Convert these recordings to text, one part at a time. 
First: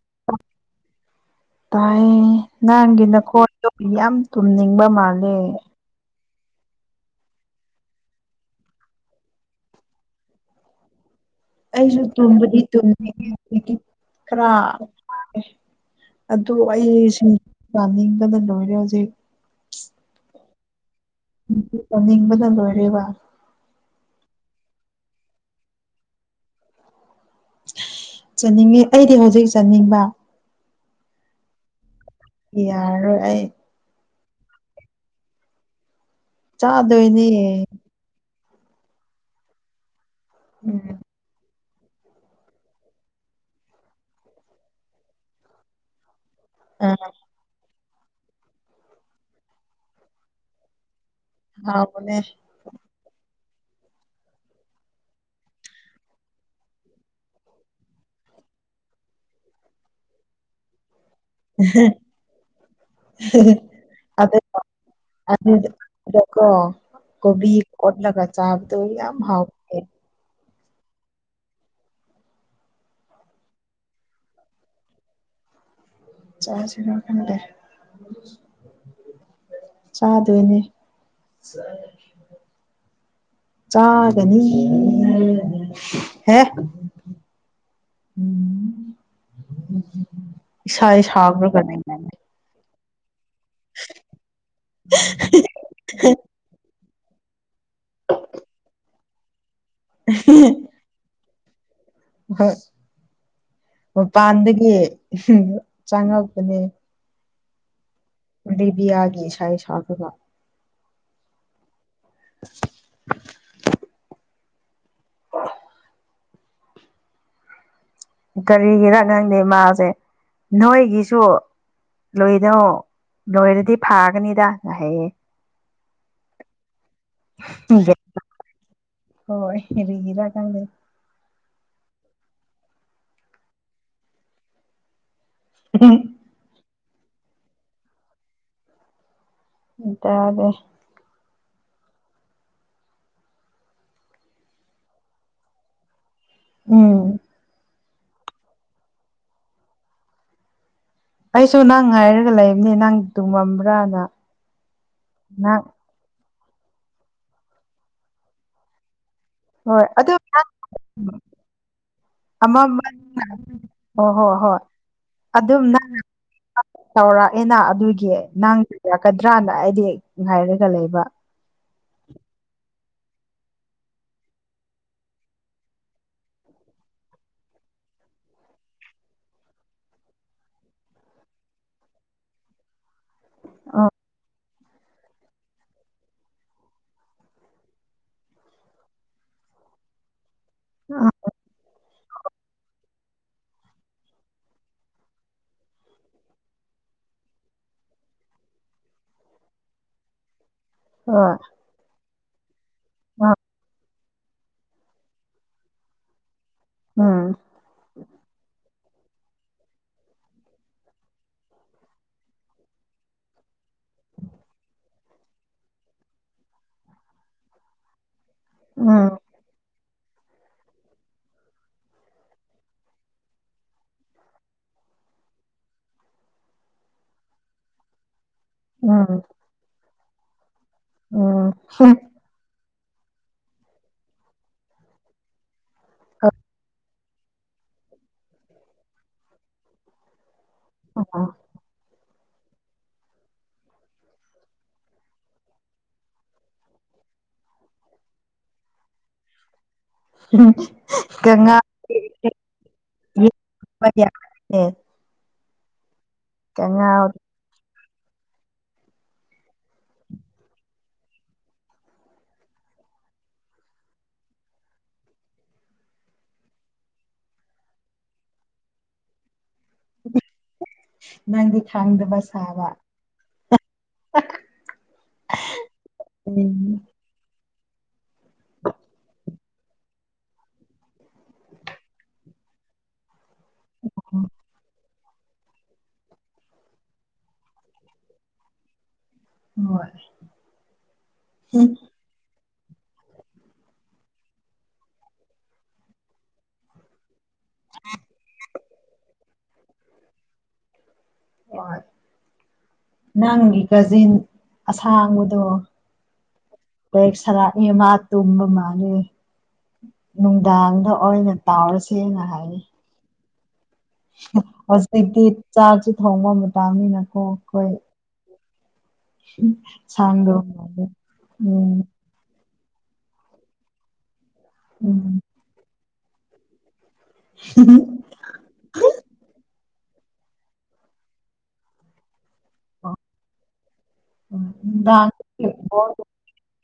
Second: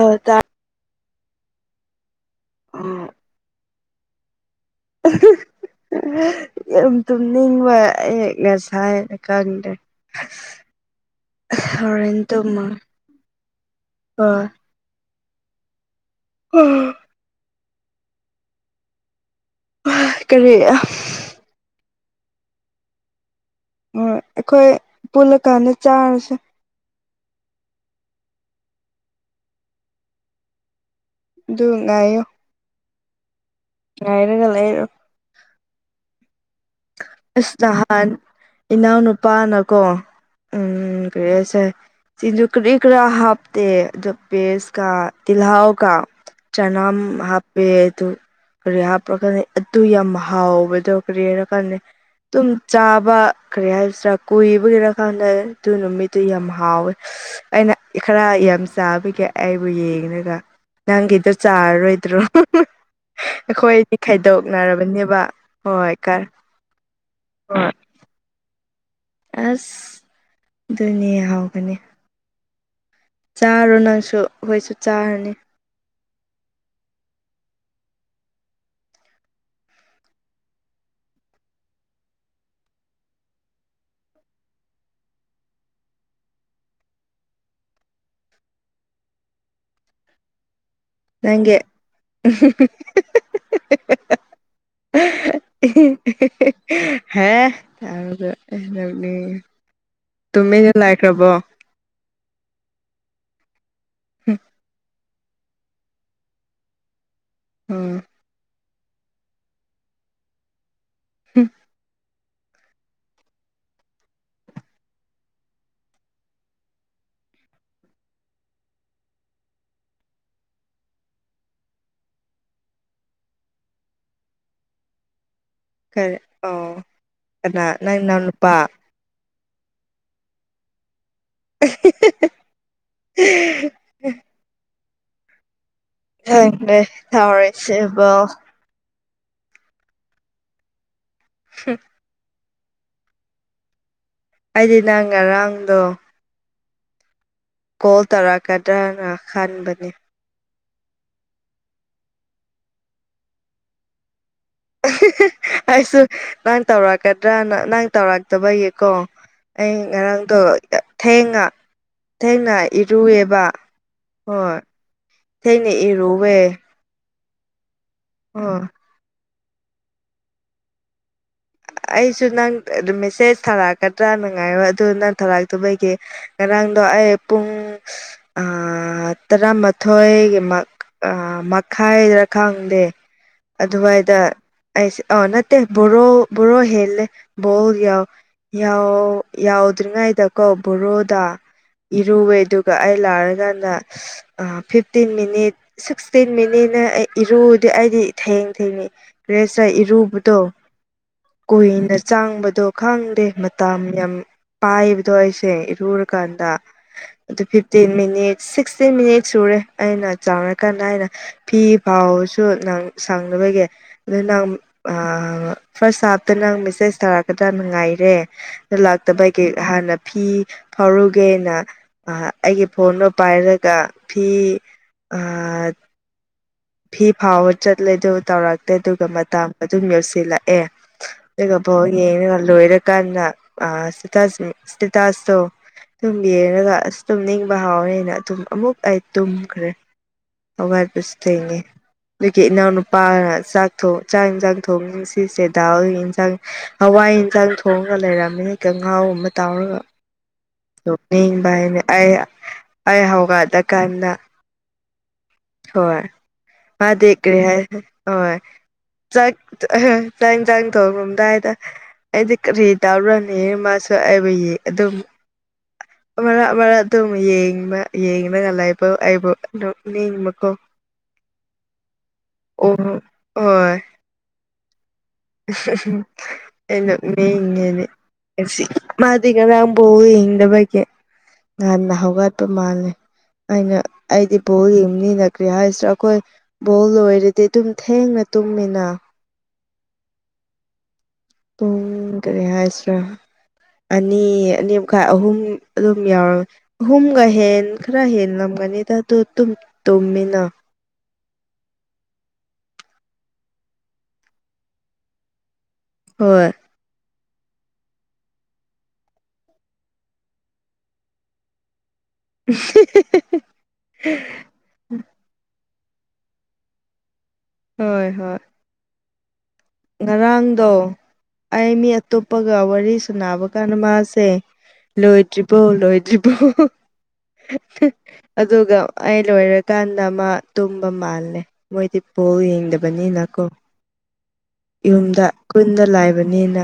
ꯑꯥ ꯇꯥꯏ ꯇꯥꯏ ꯅꯪꯒꯤ ꯑꯣ ꯅꯈꯣꯟꯗꯣ ꯌꯥꯝ ꯇꯨꯝꯅꯤꯡꯕ ꯃꯥꯜꯂꯦ ꯌꯥꯝ ꯇꯨꯝꯅꯤꯡꯕ ꯑꯩ ꯉꯁꯥꯏꯅ ꯈꯪꯗꯦ [inaudible] ꯑꯩꯁꯨ ꯇꯨꯝꯕꯥꯗꯤ ꯇꯨꯝꯃꯒꯦ ꯇꯨꯝꯅꯤꯡꯉꯦ ꯍꯣꯏ ꯈꯔꯥ ꯐꯥꯔꯦ ꯑꯗꯨ ꯑꯩꯁꯤ ꯄꯥꯅꯤꯡꯕꯅ ꯂꯣꯏꯔꯦ ꯍꯧꯖꯤꯛ ꯍꯥ ꯀꯥꯔꯤ ꯂꯥꯏꯔꯤꯛ ꯄꯥꯅꯤꯡꯕꯥꯗ ꯂꯣꯏꯔꯦꯕ ꯍꯣꯏ ꯑꯩꯈꯣꯏ ꯄꯨꯜꯂꯀꯥꯟꯗ ꯆꯥꯔꯁꯦ ꯆꯠꯅꯤꯡꯉꯦ ꯑꯩꯗꯤ ꯍꯧꯖꯤꯛ ꯆꯥꯅꯤꯡꯕ ꯑꯗꯨ ꯉꯥꯏꯌꯣ ꯌꯥꯔꯥꯔꯣꯏ ꯑꯩ ꯉꯥꯏꯔꯒ ꯂꯩꯌꯨ ꯆꯥꯗꯣꯏꯅꯦ ꯑꯁ ꯅꯍꯥꯟ ꯏꯅꯥꯎ ꯅꯨꯄꯥꯅꯀꯣ ꯎꯝ ꯀꯔꯤ ꯍꯥꯏꯁꯤꯔꯥ ꯁꯤꯡꯖꯨ ꯀꯔꯤ ꯀꯔꯥ ꯍꯥꯞꯇꯦ ꯑꯗꯣ ꯄꯦꯁꯀꯥ ꯇꯤꯜꯍꯥꯎꯒꯥ ꯑ ꯆꯅꯝ ꯍꯥꯞꯄꯦ ꯑꯗꯨ ꯀꯔꯤ ꯍꯥꯞꯄ꯭ꯔꯥ ꯈꯪꯗꯦ ꯑꯗꯨ ꯌꯥꯝ ꯍꯥꯎꯕꯥꯗꯨ ꯀꯔꯤꯔꯥ ꯈꯪꯗꯦ ꯍꯥꯎꯕꯅꯦ ꯇꯨꯝ ꯆꯥꯕ ꯀꯔꯤ ꯍꯥꯏꯁꯤꯔꯥ ꯀꯨꯏꯕꯒꯤꯔꯥ ꯈꯪꯁꯦ ꯑꯗꯨ ꯅꯨꯃꯤꯠꯇꯨ ꯌꯥꯝ ꯍꯥꯎꯋꯦ ꯑꯩꯅ ꯈꯔꯥ ꯌꯥꯝ ꯆꯥꯕꯒꯤ ꯑꯩꯕꯨ ꯌꯦꯡꯔꯥꯒ ꯅꯪ ꯆꯥꯔꯥꯔꯣꯏꯣꯗ꯭ꯔꯣ ꯑꯩꯈꯣꯏꯗꯤ ꯑꯗꯨꯒ ꯈꯥꯏꯗꯣꯛꯅꯔꯕꯅꯦꯕ ꯍꯣꯏ ꯀꯔꯥ ꯑꯗꯨꯗꯀꯣ ꯀꯣꯕꯤ ꯀꯦꯠꯂꯒ ꯆꯥꯕꯗꯨ ꯌꯥꯝ ꯍꯥꯎꯋꯦꯀꯦ ꯑꯁ ꯑꯗꯨꯅꯦ ꯍꯥꯎꯕꯥꯅꯦ ꯆꯥꯔꯣ ꯅꯪꯁꯨ ꯑꯈꯣꯏꯁꯨ ꯆꯥꯔꯅꯤ ꯆꯥꯁꯤꯔꯥ ꯈꯪꯗꯦ ꯆꯥꯗꯣꯏꯅꯦ ꯆꯥꯒꯅꯤ ꯍꯦ ꯏꯁꯥꯁꯦ ꯅꯪꯒꯤ ꯁꯛꯔꯥꯒꯥ ꯂꯩꯅꯦ [unintelligible] ꯍꯦ ꯇꯨꯃꯤꯟꯅꯥ ꯂꯩꯈꯔꯥꯕꯣ ꯍꯣꯏ ꯃꯄꯥꯟꯗꯒꯤ ꯆꯪꯉꯛꯄꯅꯦ ꯎꯝ ꯂꯤꯕꯤꯌꯥꯒꯤ ꯏꯁꯩ ꯁꯛꯔꯥꯒꯥ ꯍꯨꯝ [unintelligible] [unintelligible] ꯀꯔꯤꯒꯤꯔ ꯅꯪꯅꯦ ꯃꯥꯁꯦ ꯅꯣꯏꯒꯤꯁꯨ ꯂꯣꯏꯔꯣ ꯂꯣꯏꯔꯗꯤ ꯐꯥꯒꯅꯤꯗꯒꯥ ꯍꯥꯏꯌꯦ ꯀꯔꯤ ꯑꯣ ꯀꯅꯥ ꯅꯪ ꯅꯅꯥꯎ ꯅꯨꯄꯥ ꯍꯣꯏ ꯀꯥꯔꯤꯒꯤꯔꯥ ꯈꯪꯗꯦ [unintelligible] [unintelligible] ꯈꯪꯗꯦ ꯇꯧꯔꯤꯁꯤꯕꯨ [unintelligible] ꯗꯦ ꯍꯝ ꯑꯩꯗꯤ ꯅꯪ ꯉꯔꯥꯡꯗꯣ ꯎꯝ ꯀꯣꯜ ꯇꯧꯔꯛꯀꯗ꯭ꯔꯅ ꯈꯟꯕꯅꯦ ꯑꯩꯁꯨ ꯅꯪ ꯉꯥꯏꯔꯒ ꯂꯩꯕꯅꯤ ꯅꯪ ꯇꯨꯝꯃꯝꯕ꯭ꯔꯥꯅ ꯅꯪ ꯑꯩꯁꯨ ꯅꯪ ꯇꯧꯔꯛꯀꯗ꯭ꯔꯥꯅ ꯅꯪ ꯇꯧꯔꯛꯇꯕꯩꯀꯣ ꯑꯩ ꯍꯣꯏ ꯑꯗꯨ ꯉꯔꯥꯡꯗꯣ ꯅꯪ ꯊꯦꯡꯉ ꯊꯦꯡꯅ ꯑꯃ ꯑꯃ ꯏꯔꯨꯑꯦꯕ ꯍꯣꯏ ꯊꯦꯡꯅ ꯏꯔꯨꯑꯦ ꯇꯧꯔꯥꯛꯑꯦꯅ ꯑꯗꯨꯒꯤ ꯅꯪ ꯇꯧꯔꯛꯀꯗ꯭ꯔꯥꯅ ꯑꯩꯗꯤ ꯉꯥꯏꯔꯒ ꯂꯩꯕ ꯑꯩꯁꯨ ꯅꯪ ꯃꯦꯁꯦꯖ ꯊꯥꯔꯛꯀꯗ꯭ꯔꯥꯅ ꯉꯥꯏꯕ ꯑꯗꯨ ꯅꯪ ꯊꯥꯔꯛꯇꯕꯒꯤ ꯉꯔꯥꯡꯗꯣ ꯑꯩ ꯄꯨꯡ ꯑ ꯇꯔꯥꯃꯥꯊꯣꯏꯒꯤꯃꯛ ꯑ ꯃꯈꯥꯏꯗꯔ ꯈꯪꯗꯦ ꯑ ꯑꯗꯨꯋꯥꯏꯗ ꯑꯩꯁꯦ ꯑ ꯅꯠꯇꯦ ꯕꯥꯔꯣ ꯕꯥꯔꯣ ꯍꯦꯜꯂꯦ ꯕꯣꯜ ꯌꯥꯎ ꯌꯥꯎ ꯌꯥꯎꯗ꯭ꯔꯤꯉꯩꯗ ꯀꯣ ꯕꯥꯔꯣꯗ ꯏꯔꯨꯑꯦ ꯑꯗꯨꯒ ꯑꯩ ꯂꯥꯛꯔꯀꯥꯟꯗ ꯑ ꯐꯤꯐꯇꯤꯟ ꯃꯤꯅꯤꯠ ꯁꯤꯛꯁꯇꯤꯟ ꯃꯤꯅꯤꯠꯅ ꯑꯩ ꯏꯔꯨꯗꯤ ꯑꯩꯗꯤ ꯊꯦꯡ ꯊꯦꯡꯅꯤ ꯔꯦꯁ ꯇ ꯏꯔꯨꯕꯗꯣ ꯍꯣꯏ ꯀꯨꯏꯅ ꯆꯪꯕꯗꯣ ꯈꯪꯗꯦ ꯃꯇꯝ ꯌꯥꯝ ꯄꯥꯏꯕꯗꯣ ꯑꯩꯁꯦ ꯏꯔꯨꯔꯀꯥꯟꯗ ꯎꯝ ꯑꯗꯨ fifteen minute six fifteen minute ꯁꯨꯔꯦ ꯑꯩꯅ ꯆꯥꯎꯔꯀꯥꯟꯗ ꯑꯩꯅ ꯐꯤ ꯐꯧꯕꯁꯨ ꯅꯪ ꯁꯪꯗꯕꯒꯤ ꯑꯗꯨ ꯅꯪ ꯑꯥ ꯐꯥꯔꯁ ꯍꯥꯞꯇ ꯅꯪ ꯃꯦꯁꯦꯁ ꯊꯥꯔꯛꯀꯗ꯭ꯔꯥꯅ ꯉꯥꯏꯔꯦ ꯑꯗꯨ ꯎꯝ ꯂꯥꯛꯇꯕꯩ ꯒꯤ ꯍꯥꯟꯅ ꯐꯤ ꯐꯧꯔꯨꯒꯦꯅ ꯑ ꯑꯩꯒꯤ ꯐꯣꯟꯗꯣ ꯄꯥꯏꯔꯒ ꯐꯤ ꯑ ꯐꯤ ꯐꯧꯕ ꯆꯠꯂꯦ ꯑꯗꯨ ꯇꯧꯔꯛꯇꯦ ꯑꯗꯨꯒ ꯎꯝ ꯃꯇꯝ ꯑꯗꯨꯝ ꯌꯧꯁꯤꯜꯂꯛꯑꯦ ꯎꯝ ꯑꯗꯨꯒ ꯕꯣꯜ ꯌꯦꯉ ꯂꯣꯏꯔꯀꯥꯟꯗ ꯑ ꯢꯁꯇꯦꯇꯁ ꯢꯁꯇꯦꯇꯁꯇꯨ ꯑꯗꯨꯝ ꯌꯦꯡꯉꯒ ꯑꯁ ꯇꯨꯝꯅꯤꯡꯕ ꯍꯥꯎꯋꯦꯅꯦ ꯑꯗꯨꯝ ꯑꯃꯨꯛ ꯑꯩ ꯇꯨꯝꯈ꯭ꯔꯦ ꯍꯧꯒꯛꯄꯁꯨ ꯊꯦꯡꯉꯦ ꯑꯗꯨꯒꯤ ꯏꯅꯥꯎꯅꯨꯄꯥꯅ ꯆꯥꯛ ꯊꯣꯡ ꯆꯥꯛ ꯌꯦꯟꯁꯥꯡ ꯊꯣꯡ ꯁꯤꯁꯦ ꯗꯥꯎꯒꯤ ꯌꯦꯟꯁꯥꯡ ꯍꯋꯥꯏ ꯌꯦꯟꯁꯥꯡ ꯊꯣꯡꯉꯒ ꯂꯩꯔꯝꯃꯦ ꯀꯥꯡꯍꯧ ꯑꯃ ꯇꯧꯔꯒ ꯅꯣꯛꯅꯤꯡꯕ ꯀꯪꯉꯥ ꯑꯩꯅ ꯑꯩ ꯑꯩ ꯍꯧꯒꯠꯂ ꯀꯥꯟꯗ ꯑꯣ ꯍꯣꯏ ꯃꯥꯗꯤ ꯀ꯭ꯔꯤ ꯍꯥꯏ ꯍꯣꯏ ꯆꯥꯛ ꯆꯥꯛ ꯌꯦꯟꯁꯥꯡ ꯊꯣꯡꯉꯝꯗꯥꯏꯗ ꯑꯩꯗꯤ ꯀꯔꯤ ꯇꯧꯔꯅꯤ ꯃꯥꯁꯨ ꯑꯩꯕꯨ ꯌꯦꯡ ꯑꯗꯨꯝ ꯑꯃꯔꯛ ꯑꯃꯔꯛ ꯑꯗꯨꯝ ꯌꯦꯡꯕ ꯌꯦꯡꯂꯒ ꯂꯩꯕ ꯑꯩꯕꯨ ꯅꯣꯛꯅꯤꯡꯕ ꯅꯪꯗꯤ ꯈꯪꯗꯕ ꯁꯥꯕ ꯑꯣ ꯍꯣꯏ ꯑꯩ ꯎꯝ ꯅꯣꯛꯅꯤꯡꯉꯤꯅꯦ ꯉꯁꯤ ꯃꯥꯗꯤ ꯉꯥꯔꯡ ꯕꯣꯜ ꯌꯦꯡꯗꯕꯒꯤ ꯉꯥꯟꯅ ꯍꯧꯒꯠꯄ ꯃꯥꯜꯂꯦ ꯑꯩꯅ ꯑꯩꯗꯤ ꯕꯣꯜ ꯌꯦꯡ ꯃꯤꯅ ꯀ꯭ꯔꯤ ꯍꯥꯏꯁꯤꯔ ꯑꯩꯈꯣꯏ ꯕꯣꯜ ꯂꯣꯏꯔꯗꯤ ꯑꯗꯨꯝ ꯊꯦꯡꯅ ꯇꯨꯝꯃꯤꯅ ꯍꯣꯏ ꯄꯨꯡ [unintelligible] ꯀꯔꯤ ꯍꯥꯏꯁꯤꯔꯥ ꯑꯅꯤ ꯑꯅꯤ ꯃꯈꯥꯏ ꯑꯍꯨꯝ ꯑꯗꯨꯝ ꯌꯧꯔ ꯑꯍꯨꯝꯒ ꯍꯦꯟ ꯈꯔ ꯍꯦꯟꯂꯝꯒꯅꯤꯗ ꯑꯗꯨ ꯇꯨꯝ ꯇꯨꯝꯃꯤꯅ ꯅꯪꯒꯤ ꯀꯖꯤꯟ ꯑꯁꯥꯡꯕꯗꯣ ꯍꯣꯏ [unintelligible] ꯅꯨꯡꯗꯥꯡꯗ ꯑꯣꯏꯅ ꯇꯥꯎꯔꯁꯦꯅ ꯍꯥꯏꯌꯦ [unintelligible] ꯍꯧꯖꯤꯛꯇꯤ ꯆꯥꯛꯁꯤ ꯊꯣꯡꯕ ꯃꯇꯝꯅꯤꯅꯀꯣ ꯑꯩꯈꯣꯏ ꯍꯣꯏ ꯍꯣꯏ ꯎꯝ ꯁꯥꯡꯗꯧ ꯉꯔꯥꯡꯗꯣ ꯃꯥꯜꯂꯦ ꯑꯩ ꯃꯤ ꯑꯇꯣꯞꯄꯒ ꯋꯥꯔꯤ ꯁꯅꯕ ꯀꯥꯟꯗ ꯃꯥꯁꯦ ꯎꯝ ꯂꯣꯏꯗ꯭ꯔꯤꯕꯣ ꯂꯣꯏꯗ꯭ꯔꯤꯕꯣ ꯑꯗꯨꯒ ꯑꯩ ꯂ‌ꯣꯏꯔ‌ꯦ ꯀꯥꯟꯗ ꯑꯃ ꯇꯨꯝꯕ ꯃꯥꯜꯂꯦ ꯃꯣꯏꯗꯤ ꯕ‌ꯣꯜ ꯌꯦꯡꯗꯕꯅꯤꯅꯀꯣ ꯎꯝ ꯌꯨꯝꯗ ꯀꯨꯟꯗ ꯂꯥꯏꯕꯅꯤꯅ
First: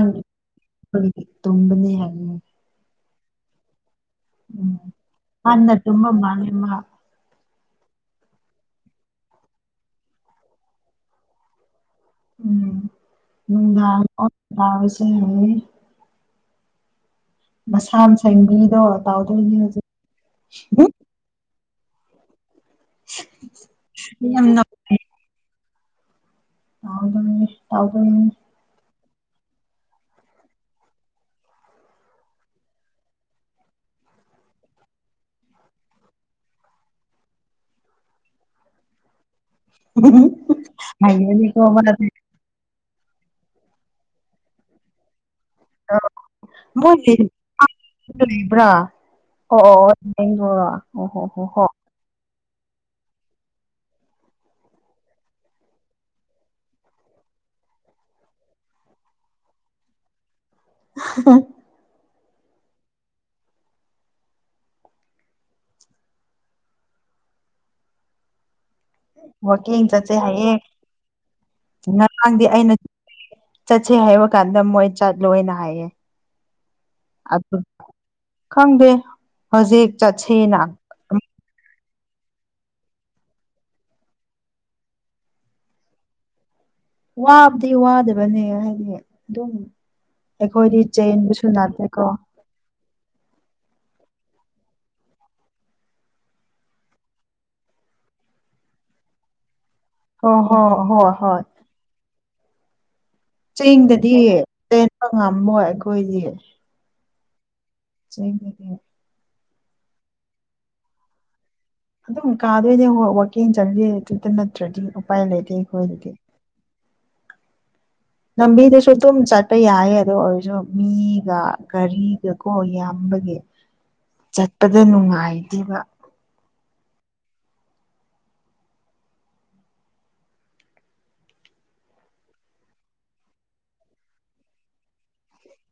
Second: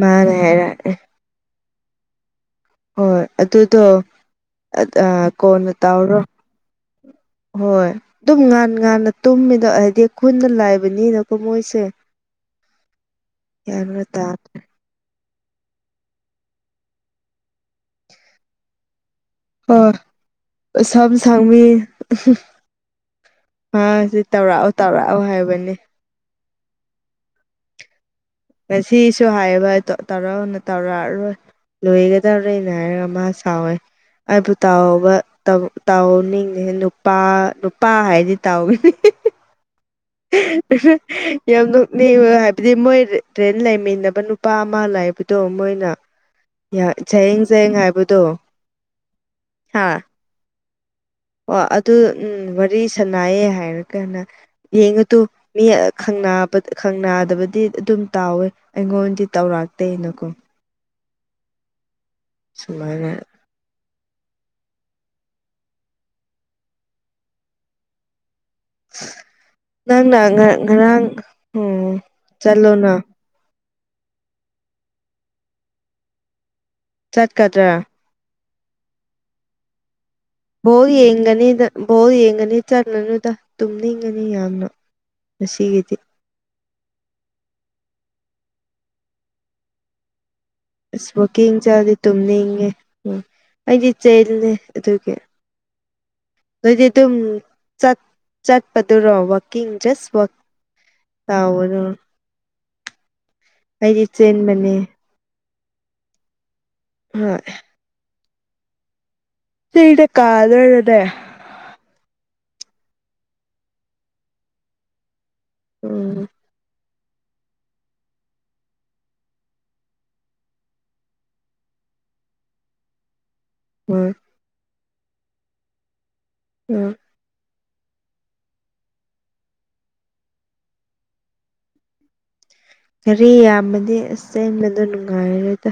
ꯃꯥꯅ ꯍꯥꯏꯔꯛꯑꯦ ꯇꯨꯝꯕꯅꯦ ꯍꯥꯏ ꯍꯣꯏ ꯑꯗꯨꯗꯣ ꯎꯝ ꯀꯣꯟꯅ ꯍꯥꯟꯅ ꯇꯨꯝꯕ ꯇꯧꯔꯣ ꯃꯥꯜꯂꯦ ꯃꯥ ꯍꯣꯏ ꯑꯗꯨꯝ ꯉꯥꯟ ꯉꯥꯟꯅ ꯇꯨꯝꯃꯤꯗꯣ ꯍꯥꯏꯗꯤ ꯈꯨꯟꯅ ꯂꯥꯏꯕꯅꯤꯅꯀꯣ ꯃꯣꯏꯁꯦ ꯎꯝ [unintelligible] ꯒ꯭ꯌꯥꯟꯒ ꯇꯥꯗꯦ ꯅꯅꯨꯡꯗꯥꯁꯅꯤ ꯃꯁꯥ ꯃꯁꯥꯒꯤ ꯃꯤꯗꯣ [unintelligible] ꯑ ꯁꯝ ꯁꯥꯡꯃꯤ ꯃꯥ ꯁꯤ ꯌꯥꯝ ꯇꯧꯔꯛꯑꯣ ꯇꯧꯔꯛꯑꯣ ꯍꯥꯏꯕꯅꯤ ꯇꯕꯨ ꯇꯥꯎꯕꯨ [unintelligible] ꯁꯤꯁꯨ ꯍꯥꯏꯌꯦꯕ ꯇꯧꯔꯅ ꯇꯧꯔꯛꯑꯔꯣꯏ ꯂꯣꯏꯒꯗꯧꯔꯦꯅ ꯍꯥꯏꯔꯒ ꯃꯥ ꯁꯥꯎꯋꯦ ꯑꯩꯕꯨ ꯇꯥꯎꯕ ꯇꯥꯎꯅꯤꯡꯉꯦ ꯅꯨꯄꯥ ꯅꯨꯄꯥ ꯍꯥꯏꯗꯤ ꯇꯥꯎꯒꯅꯤ [unintelligible] [unintelligible] ꯍꯩꯕꯅꯤꯀꯣ ꯌꯥꯝ ꯃꯥꯗꯤ ꯅꯣꯛꯅꯤꯡ ꯍꯥꯏ ꯗꯤ ꯃꯣꯏ ꯇ꯭ꯔꯦꯟ ꯂꯩꯃꯤꯟꯅꯕ ꯅꯨꯄꯥ ꯑꯃ ꯂꯩꯥꯕꯗꯣ ꯃꯣꯏꯅ ꯃꯣꯏ ꯆꯌꯦꯡ ꯆꯌꯦꯡ ꯍꯥꯏꯕꯗꯣ ꯂꯩꯕ꯭ꯔꯥ ꯑꯣ ꯑꯣ ꯑꯣ ꯍꯥ [unintelligible] ꯍꯣ ꯍꯣ ꯑꯣ ꯍꯣ ꯑꯗꯨ ꯎꯝ ꯋꯥꯔꯤ ꯁꯅꯥꯌꯦ ꯍꯥꯏꯔꯒꯅ ꯌꯦꯡꯉꯨꯇꯨ ꯃꯤ ꯈꯪ ꯅꯥꯗꯕꯗꯤ ꯑꯗꯨꯝ ꯇꯥꯎꯋꯦ ꯑꯩꯉꯣꯟꯗꯤ ꯇꯧꯔꯇꯦꯅꯀꯣ ꯎ [unintelligible] ꯁꯨꯃꯥꯏꯅ ꯋꯀꯤꯡ ꯆꯠꯁꯦ ꯅꯪꯅ ꯉ ꯍꯥꯏꯌꯦ ꯉꯔꯥꯡ ꯎꯝ ꯉꯔꯥꯡꯗꯤ ꯑꯩꯅ ꯆꯠꯂꯣꯅ ꯆꯠꯁꯦ ꯍꯥꯏꯕ ꯀꯥꯟꯗ ꯃꯣꯏ ꯆꯠꯂꯣꯏꯅ ꯍꯥꯏꯌꯦ ꯑꯗꯨ ꯆꯠꯀꯗ꯭ꯔꯥ ꯈꯪꯗꯦ ꯍꯧꯖꯤꯛ ꯆꯠꯁ‌ꯦ ꯕ‌ꯣꯜ ꯌꯦꯡꯒꯅꯤꯗ ꯕ‌ꯣꯜ ꯌꯦꯡꯒꯅꯤ ꯆꯠꯂꯨꯅꯨꯗ ꯇꯨꯝꯅꯤꯡꯒꯅꯤ ꯌꯥꯝꯅ ꯃꯁꯤꯒꯤꯗꯤ ꯋꯥꯕꯗꯤ ꯋꯥꯗꯕꯅꯦ ꯍꯥꯏꯗꯤ ꯑꯗꯨꯝ ꯑꯩꯈꯣꯏꯗꯤ ꯆꯦꯟꯕꯁꯨ ꯏꯁꯃꯣꯀꯤꯡ ꯆꯥꯗꯤ ꯅꯠꯇꯦꯀꯣ ꯇꯨꯝꯅꯤꯡꯉꯦ ꯎ ꯑꯩꯗꯤ ꯆꯂꯦ ꯑꯗꯨꯒꯤ ꯑꯗꯨꯗꯤ ꯑꯗꯨꯝ ꯆꯠꯄꯗꯨꯔꯣ ꯋꯥꯛꯀꯤꯡ ꯖꯁ ꯊꯕꯛ ꯍꯣꯏ ꯍꯣꯏ ꯍꯣꯏ ꯍꯣꯏ ꯇꯧꯕꯗꯨ ꯆꯦꯡꯗꯗꯤ ꯆꯦꯟꯕ ꯉꯝꯃꯣꯏ ꯑꯩꯈꯣꯏꯗꯤ ꯍꯣꯏ ꯆꯩ ꯂꯩꯗꯤ [unintelligible] ꯆꯤꯗ ꯀꯥꯗꯔꯗꯦ ꯑꯗꯨꯝ ꯀꯥꯗꯣꯏꯅꯦ ꯋꯥꯀꯤꯡ [unintelligible] ꯆꯪꯗꯗꯨꯗ ꯅꯠꯇ꯭ꯔꯗꯤ ꯎꯄꯥꯏ ꯂꯩꯇꯦ ꯑꯩꯈꯣꯏ ꯑꯗꯨꯗꯤ ꯎꯝ [unintelligible] ꯂꯝꯕꯤꯗꯁꯨ ꯑꯗꯨꯝ ꯆꯠꯄ ꯌꯥꯏꯌꯦ ꯑꯗꯨ ꯑꯣꯏꯔꯁꯨ ꯃꯤꯒ ꯒꯥꯔꯤꯒ ꯀꯣ ꯌꯥꯝꯕꯒꯤ [unintelligible] ꯆꯠꯄꯗꯨ ꯅꯨꯡꯉꯥꯏꯇꯦꯕ ꯎꯝ ꯒꯔꯤ ꯌꯥꯝꯃꯗꯤ ꯑꯁ ꯆꯦꯟꯕꯗꯣ ꯅꯨꯡꯉꯥꯏꯔꯔꯣꯏꯗ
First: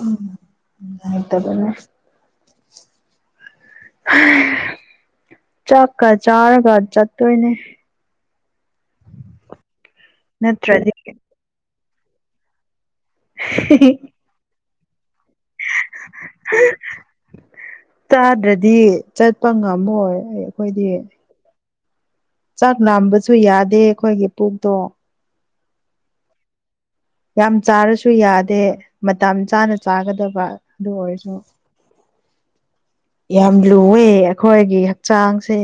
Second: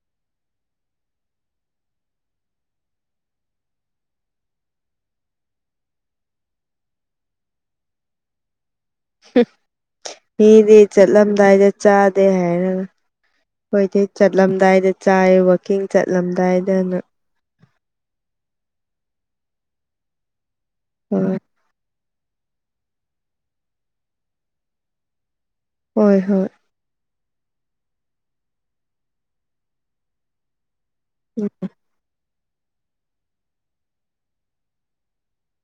ꯎꯝ ꯅꯨꯉꯥꯏ ꯇꯕꯅꯦ [unintelligible] ꯆꯥꯛꯀ ꯆꯥꯔꯒ ꯆꯠꯇꯣꯏꯅꯦ [unintelligible] ꯃꯤꯗꯤ ꯅꯠꯇ꯭ꯔꯗꯤ ꯆꯠꯂꯝꯗꯥꯏꯗ ꯆꯥꯗꯦ ꯍꯥꯏꯔꯒ [unintelligible] ꯆꯠꯂꯝꯗꯥꯏꯗ ꯆꯥꯏ ꯋꯥꯛꯀꯤꯡ ꯆꯠꯂꯝꯗꯥꯏꯗꯅ ꯇꯥꯗ꯭ꯔꯗꯤ ꯆꯠꯄ ꯉꯝꯃꯣꯏ ꯑꯩꯈꯣꯏꯗꯤ ꯍꯣꯏ ꯆꯥꯛ ꯅꯥꯝꯕꯁꯨ ꯌꯥꯗꯦ ꯑꯩꯈꯣꯏꯒꯤ ꯄꯨꯛꯇꯣ ꯍꯣꯏ ꯍꯣꯏ ꯌꯥꯝ ꯆꯥꯔꯁꯨ ꯌꯥꯗꯦ ꯃꯇꯝ ꯆꯥꯅ ꯆꯥꯒꯗꯕ ꯑꯗꯨ ꯑꯣꯏꯔꯁꯨ ꯌꯥꯝ ꯂꯨꯏꯋꯦ ꯑꯩꯈꯣꯏꯒꯤ ꯍꯛꯆꯥꯡꯁꯦ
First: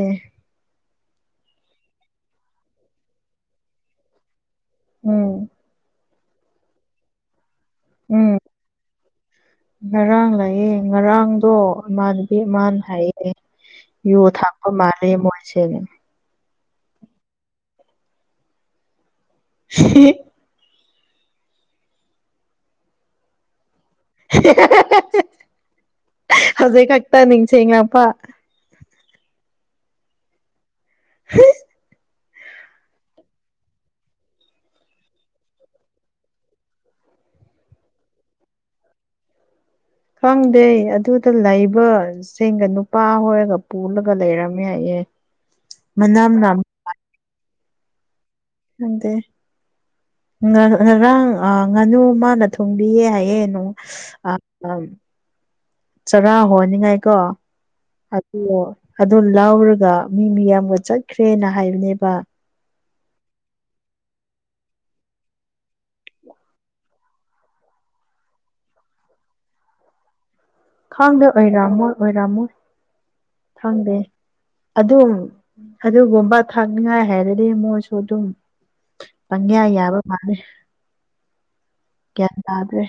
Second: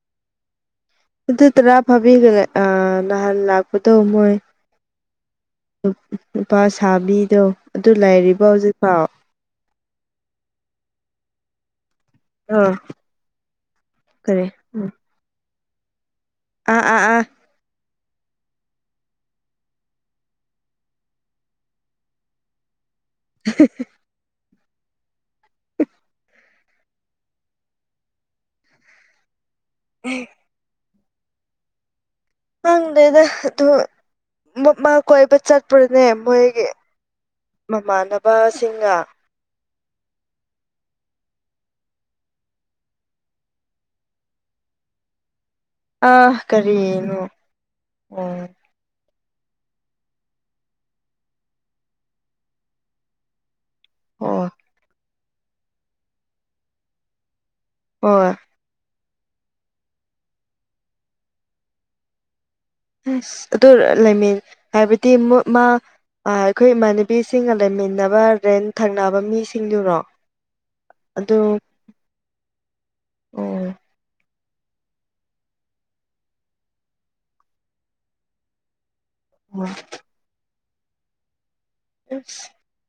ꯑꯗꯨ ꯇꯔꯥ ꯐꯥꯕꯤꯈ꯭ꯔꯦ ꯅꯍꯥꯟ ꯂꯥꯛꯄꯗꯣ ꯃꯣꯏ ꯎꯝ ꯅꯨꯄꯥ ꯁꯥꯕꯤꯗꯣ ꯑꯗꯨ ꯎꯝ ꯂꯩꯔꯤꯕꯣ ꯍꯧꯖꯤꯛꯐꯥꯎ ꯉꯔꯥꯡ ꯂꯩꯌꯦ ꯉꯔꯥꯡꯗꯣ ꯏꯃꯥꯟ [unintelligible] ꯑꯥ ꯃꯥꯅ ꯍꯥꯏꯌꯦ ꯌꯨ ꯀꯔꯤ ꯊꯥꯛꯄ ꯎꯝ ꯃꯥꯜꯂꯦ ꯃꯣꯏꯁꯦꯅꯦ ꯑꯥ ꯑꯥ ꯑꯥ [unintelligible] [unintelligible] [unintelligible] ꯍꯧꯖꯤꯛ ꯈꯛꯇ ꯅꯤꯡꯁ ꯉꯥꯄꯥ [unintelligible] [unintelligible] ꯈꯪꯗꯦꯗ ꯑꯗꯨ ꯃꯃꯥ ꯀꯣꯏꯕ ꯆꯠꯄ꯭ꯔꯣꯅꯦ ꯃꯣꯏꯒꯤ ꯃꯃꯥꯟꯅꯕ ꯁꯤꯡꯒ ꯈꯪꯗꯦ ꯑꯗꯨꯗ ꯂꯩꯕ ꯆꯦꯡꯒ ꯅꯨꯄꯥ ꯍꯣꯏꯒ ꯄꯨꯜꯂꯒ ꯂꯩꯔꯝꯃꯦ ꯍꯥꯏꯌꯦ ꯑ ꯃꯅꯝ ꯅꯝ ꯀꯔꯤꯅꯨ ꯑꯣ ꯅꯪꯗꯤ ꯉꯔꯥꯡ ꯉꯥꯅꯨ ꯃꯥꯅ ꯊꯣꯡꯕꯤꯌꯦ ꯍꯥꯏꯌꯦ ꯅꯨ ꯑ ꯑꯣ ꯆꯔꯥ ꯍꯣꯟꯅꯤꯡꯉꯥꯏꯀꯣ ꯍꯣꯏ ꯑꯗꯨ ꯑꯗꯨ ꯂꯥꯎꯔꯒ ꯃꯤ ꯃꯤꯌꯥꯝꯒ ꯆꯠꯈ꯭ꯔꯦꯅ ꯍꯥꯏꯕꯅꯦꯕ ꯑꯁ ꯑꯗꯨ ꯂꯩꯃꯤꯟ ꯍꯥꯏꯕꯗꯤ ꯃꯥ ꯑ ꯑꯩꯈꯣꯏ ꯏꯃꯥꯟꯅꯕꯤꯁꯤꯡꯒ ꯂꯩꯃꯤꯟꯅꯕ ꯔꯦꯟ ꯊꯪꯅꯕ ꯃꯤꯁꯤꯡꯗꯨꯔꯣ ꯈꯪꯗꯦ ꯑꯗꯨ ꯑꯣꯏꯔꯝꯃꯣꯏ ꯑꯣꯏꯔꯝꯃꯣꯏ ꯈꯥꯡꯗꯦ ꯑꯗꯨꯝ ꯑꯗꯨꯒꯨꯝꯕ ꯊꯥꯛꯅꯤꯉꯥꯏ ꯍꯥꯏꯔꯗꯤ ꯃꯣꯏꯁꯨ ꯑꯗꯨꯝ ꯄꯪꯌꯥ ꯌꯥꯕ ꯃꯥꯥꯂꯦ ꯒ꯭ꯌꯥꯟ ꯇꯥꯗ꯭ꯔꯦ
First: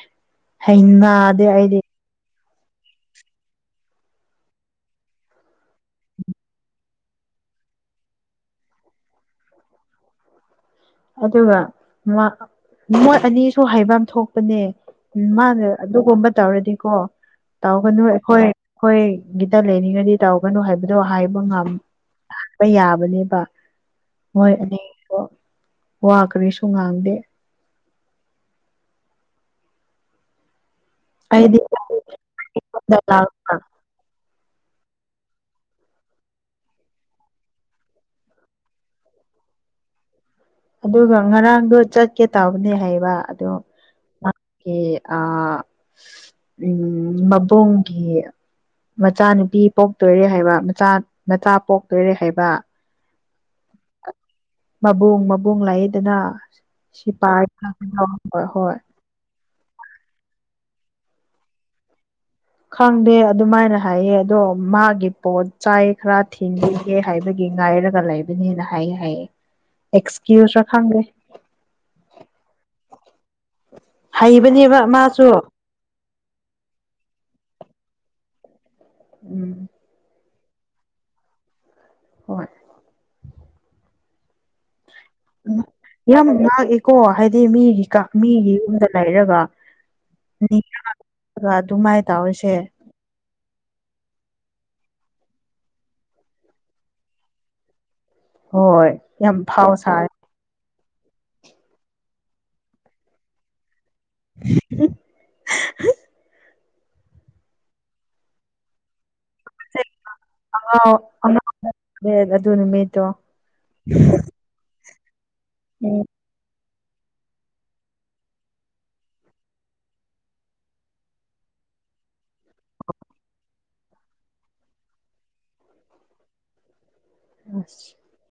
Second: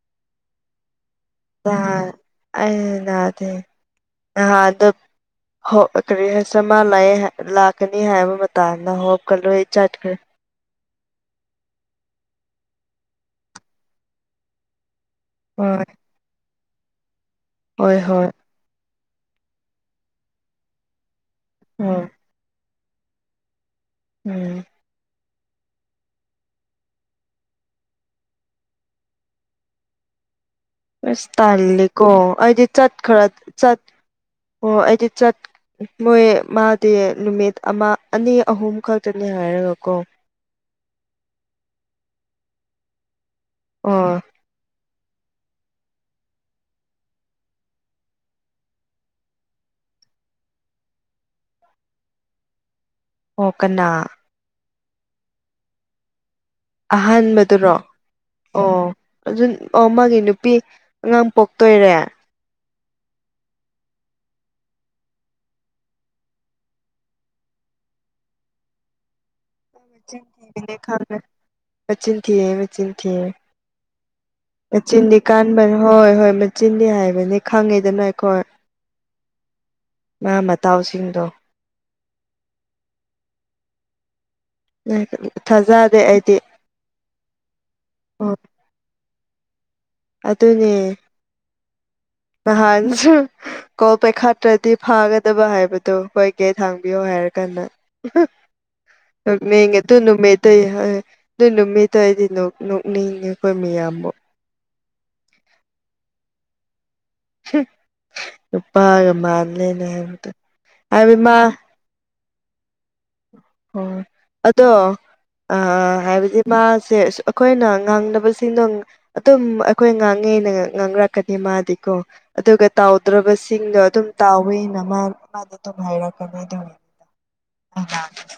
ꯍꯩꯅꯗ [unintelligible] [unintelligible] ꯂꯥꯛꯀꯅꯤ ꯍꯥꯏꯕ ꯃꯇꯥꯡꯅ ꯍꯣꯞ ꯀ ꯂꯣꯏ ꯆꯠꯈ꯭ꯔꯦ ꯑꯗꯨꯒ ꯃ ꯃꯣꯏ ꯑꯅꯤꯁꯨ ꯍꯩꯐꯝ ꯊꯣꯛꯄꯅꯦ ꯎꯝ ꯃꯥꯅ ꯍꯣꯏ ꯑꯗꯨꯒꯨꯝꯕ ꯇꯧꯔꯗꯤꯀꯣ ꯍꯣꯏ ꯇꯧꯒꯅꯨ ꯍꯣꯏ ꯑꯩꯈꯣꯏ ꯍꯣꯏ ꯒꯤꯗ ꯂꯩꯅꯤꯡꯉꯗꯤ ꯇꯧꯒꯅꯨ ꯍꯥꯏꯕꯗꯣ ꯍꯥꯏꯕ ꯉꯝꯃꯤ ꯍꯣꯏ ꯍꯥꯞꯄ ꯌꯥꯕꯅꯦꯕ ꯃꯣꯏ ꯎꯝ ꯑꯅꯤ ꯋꯥ ꯀꯔꯤꯁꯨ ꯉꯥꯡꯗꯦ ꯑꯁ ꯑꯩꯗꯤ ꯇꯜꯂꯤꯦꯀꯣ ꯑꯩꯗꯤ ꯌꯨꯝꯗ ꯆꯠꯈꯔ ꯂꯥꯛꯄ ꯆꯠ ꯑꯣ ꯑꯩꯗꯤ ꯆꯠ ꯃꯣꯏ ꯃꯥꯗꯤ ꯅꯨꯃꯤꯠ ꯑꯃ ꯑꯅꯤ ꯑꯍꯨꯝ ꯈꯛꯇꯅꯤ ꯍꯥꯏꯔꯒꯀꯣ ꯑꯗꯨꯒ ꯉꯔꯥꯡꯗꯣ ꯆꯠꯀꯦ ꯇꯥꯕꯅꯦ ꯍꯩꯕ ꯑꯗꯣ ꯑꯣ ꯃꯥꯒꯤ ꯑꯥ ꯎꯝ ꯃꯕꯨꯡꯒꯤ ꯃꯆꯥ ꯅꯨꯨꯄꯤ ꯄꯣꯛꯇꯣꯏꯔꯦ ꯍꯥꯏꯕ ꯃꯆꯥ ꯃꯆꯥ ꯄꯣꯛꯇꯣꯏꯔꯦ ꯍꯥꯏꯕ ꯑꯣ ꯀꯅꯥ ꯃꯕꯨꯡ ꯃꯕꯨꯡ ꯂꯥꯏꯏꯗꯅ ꯁꯤ ꯄꯥꯔ ꯑꯍꯥꯟꯕꯗꯨꯔꯣ ꯌꯥꯎꯔꯝ ꯍꯣꯏ ꯍꯣꯏ ꯑꯣ ꯑꯗꯨ ꯑꯣ ꯃꯥꯒꯤ ꯅꯨꯄꯤ ꯑꯉꯥꯡ ꯄꯣꯛꯇꯣꯏꯔꯦ ꯈꯪꯗꯦ ꯑꯗꯨꯃꯥꯏꯅ ꯍꯥꯏꯌꯦ ꯑꯗꯣ ꯃꯥꯒꯤ ꯄꯣꯠ ꯆꯥꯏ ꯈꯔ ꯊꯤꯟꯈꯤ ꯍꯥꯏꯕꯒꯤ ꯉꯥꯏꯔꯒ ꯂꯩꯕꯅꯦꯅ ꯍꯥꯏꯌꯦ ꯍꯥꯏꯌꯦ ꯑꯦꯛꯁꯀ꯭ꯌꯨꯁꯔ ꯈꯪꯗꯦ [unintelligible] ꯍꯩꯕꯅꯦꯕ ꯃꯆꯤꯟꯗꯤ ꯃꯥꯁꯨ ꯀꯥꯟꯕꯅꯤ ꯍꯣꯏ ꯍꯣꯏ ꯃꯆꯤꯟꯗꯤ ꯍꯥꯏꯕꯅꯤ ꯈꯪꯉꯤꯗꯅ ꯑꯩꯈꯣꯏ ꯎꯝ ꯃꯥ ꯃꯇꯥꯎꯁꯤꯡꯗꯣ ꯍꯣꯏ [unintelligible] ꯎ ꯌꯥꯝ ꯑꯩꯗꯤ ꯉꯥꯛꯑꯦꯀꯣ ꯍꯥꯏꯗꯤ ꯃꯤꯒꯤ ꯑꯣ ꯃꯤꯒꯤ ꯌꯨꯝꯗ ꯂꯩꯔꯒ ꯑꯗꯨꯅꯦ [unintelligible] ꯑꯗꯨꯃꯥꯏ ꯇꯧꯏꯁꯦ [unintelligible] ꯀꯣꯜ ꯄꯩꯈꯥꯠꯇ꯭ꯔꯗꯤ ꯐꯥꯒꯗꯕ ꯍꯥꯏꯕꯗꯨꯣ ꯍꯣꯏꯒꯦ ꯊꯥꯡꯕꯤꯌꯣ ꯍꯥꯏꯔ ꯀꯥꯟꯗ ꯍꯣꯏ ꯌꯥꯝ ꯐꯥꯎ ꯁꯥꯔꯦ [unintelligible] ꯑꯇꯩ ꯍꯥꯏ ꯑꯗꯨ ꯅꯨꯃꯤꯠꯇ ꯑꯩꯗꯤ ꯅꯣꯛꯅꯤꯡꯉꯦ ꯑꯩꯈꯣꯏ ꯃꯌꯥꯝꯕꯨ [unintelligible] ꯅꯨꯄꯥꯒ ꯃꯥꯥꯟꯂꯦꯅꯦ ꯍꯥꯏꯇ ꯑꯉꯥꯎ ꯑꯉꯥꯎ ꯑꯗꯨ ꯅꯨꯃꯤꯠꯇꯣ ꯑꯣ ꯑꯗꯣ ꯑꯥ ꯍꯥꯏꯕꯗꯤ ꯃꯥꯁꯦ ꯑꯩꯈꯣꯏꯅ ꯉꯥꯡꯅꯕꯁꯤꯡꯗ ꯑꯗꯨꯝ ꯑꯩꯈꯣꯏ ꯉꯥꯡꯉꯦꯅ ꯉꯥꯡꯅꯔꯛꯀꯅꯤ ꯃꯥꯗꯤꯀꯣ ꯑꯗꯨꯒ ꯇꯥꯎꯗ꯭ꯔꯕꯁꯤꯡꯗꯣ ꯑꯗꯨꯝ ꯇꯥꯎꯋꯦꯅ ꯃꯥ ꯃꯥꯗ ꯑꯁ [unintelligible]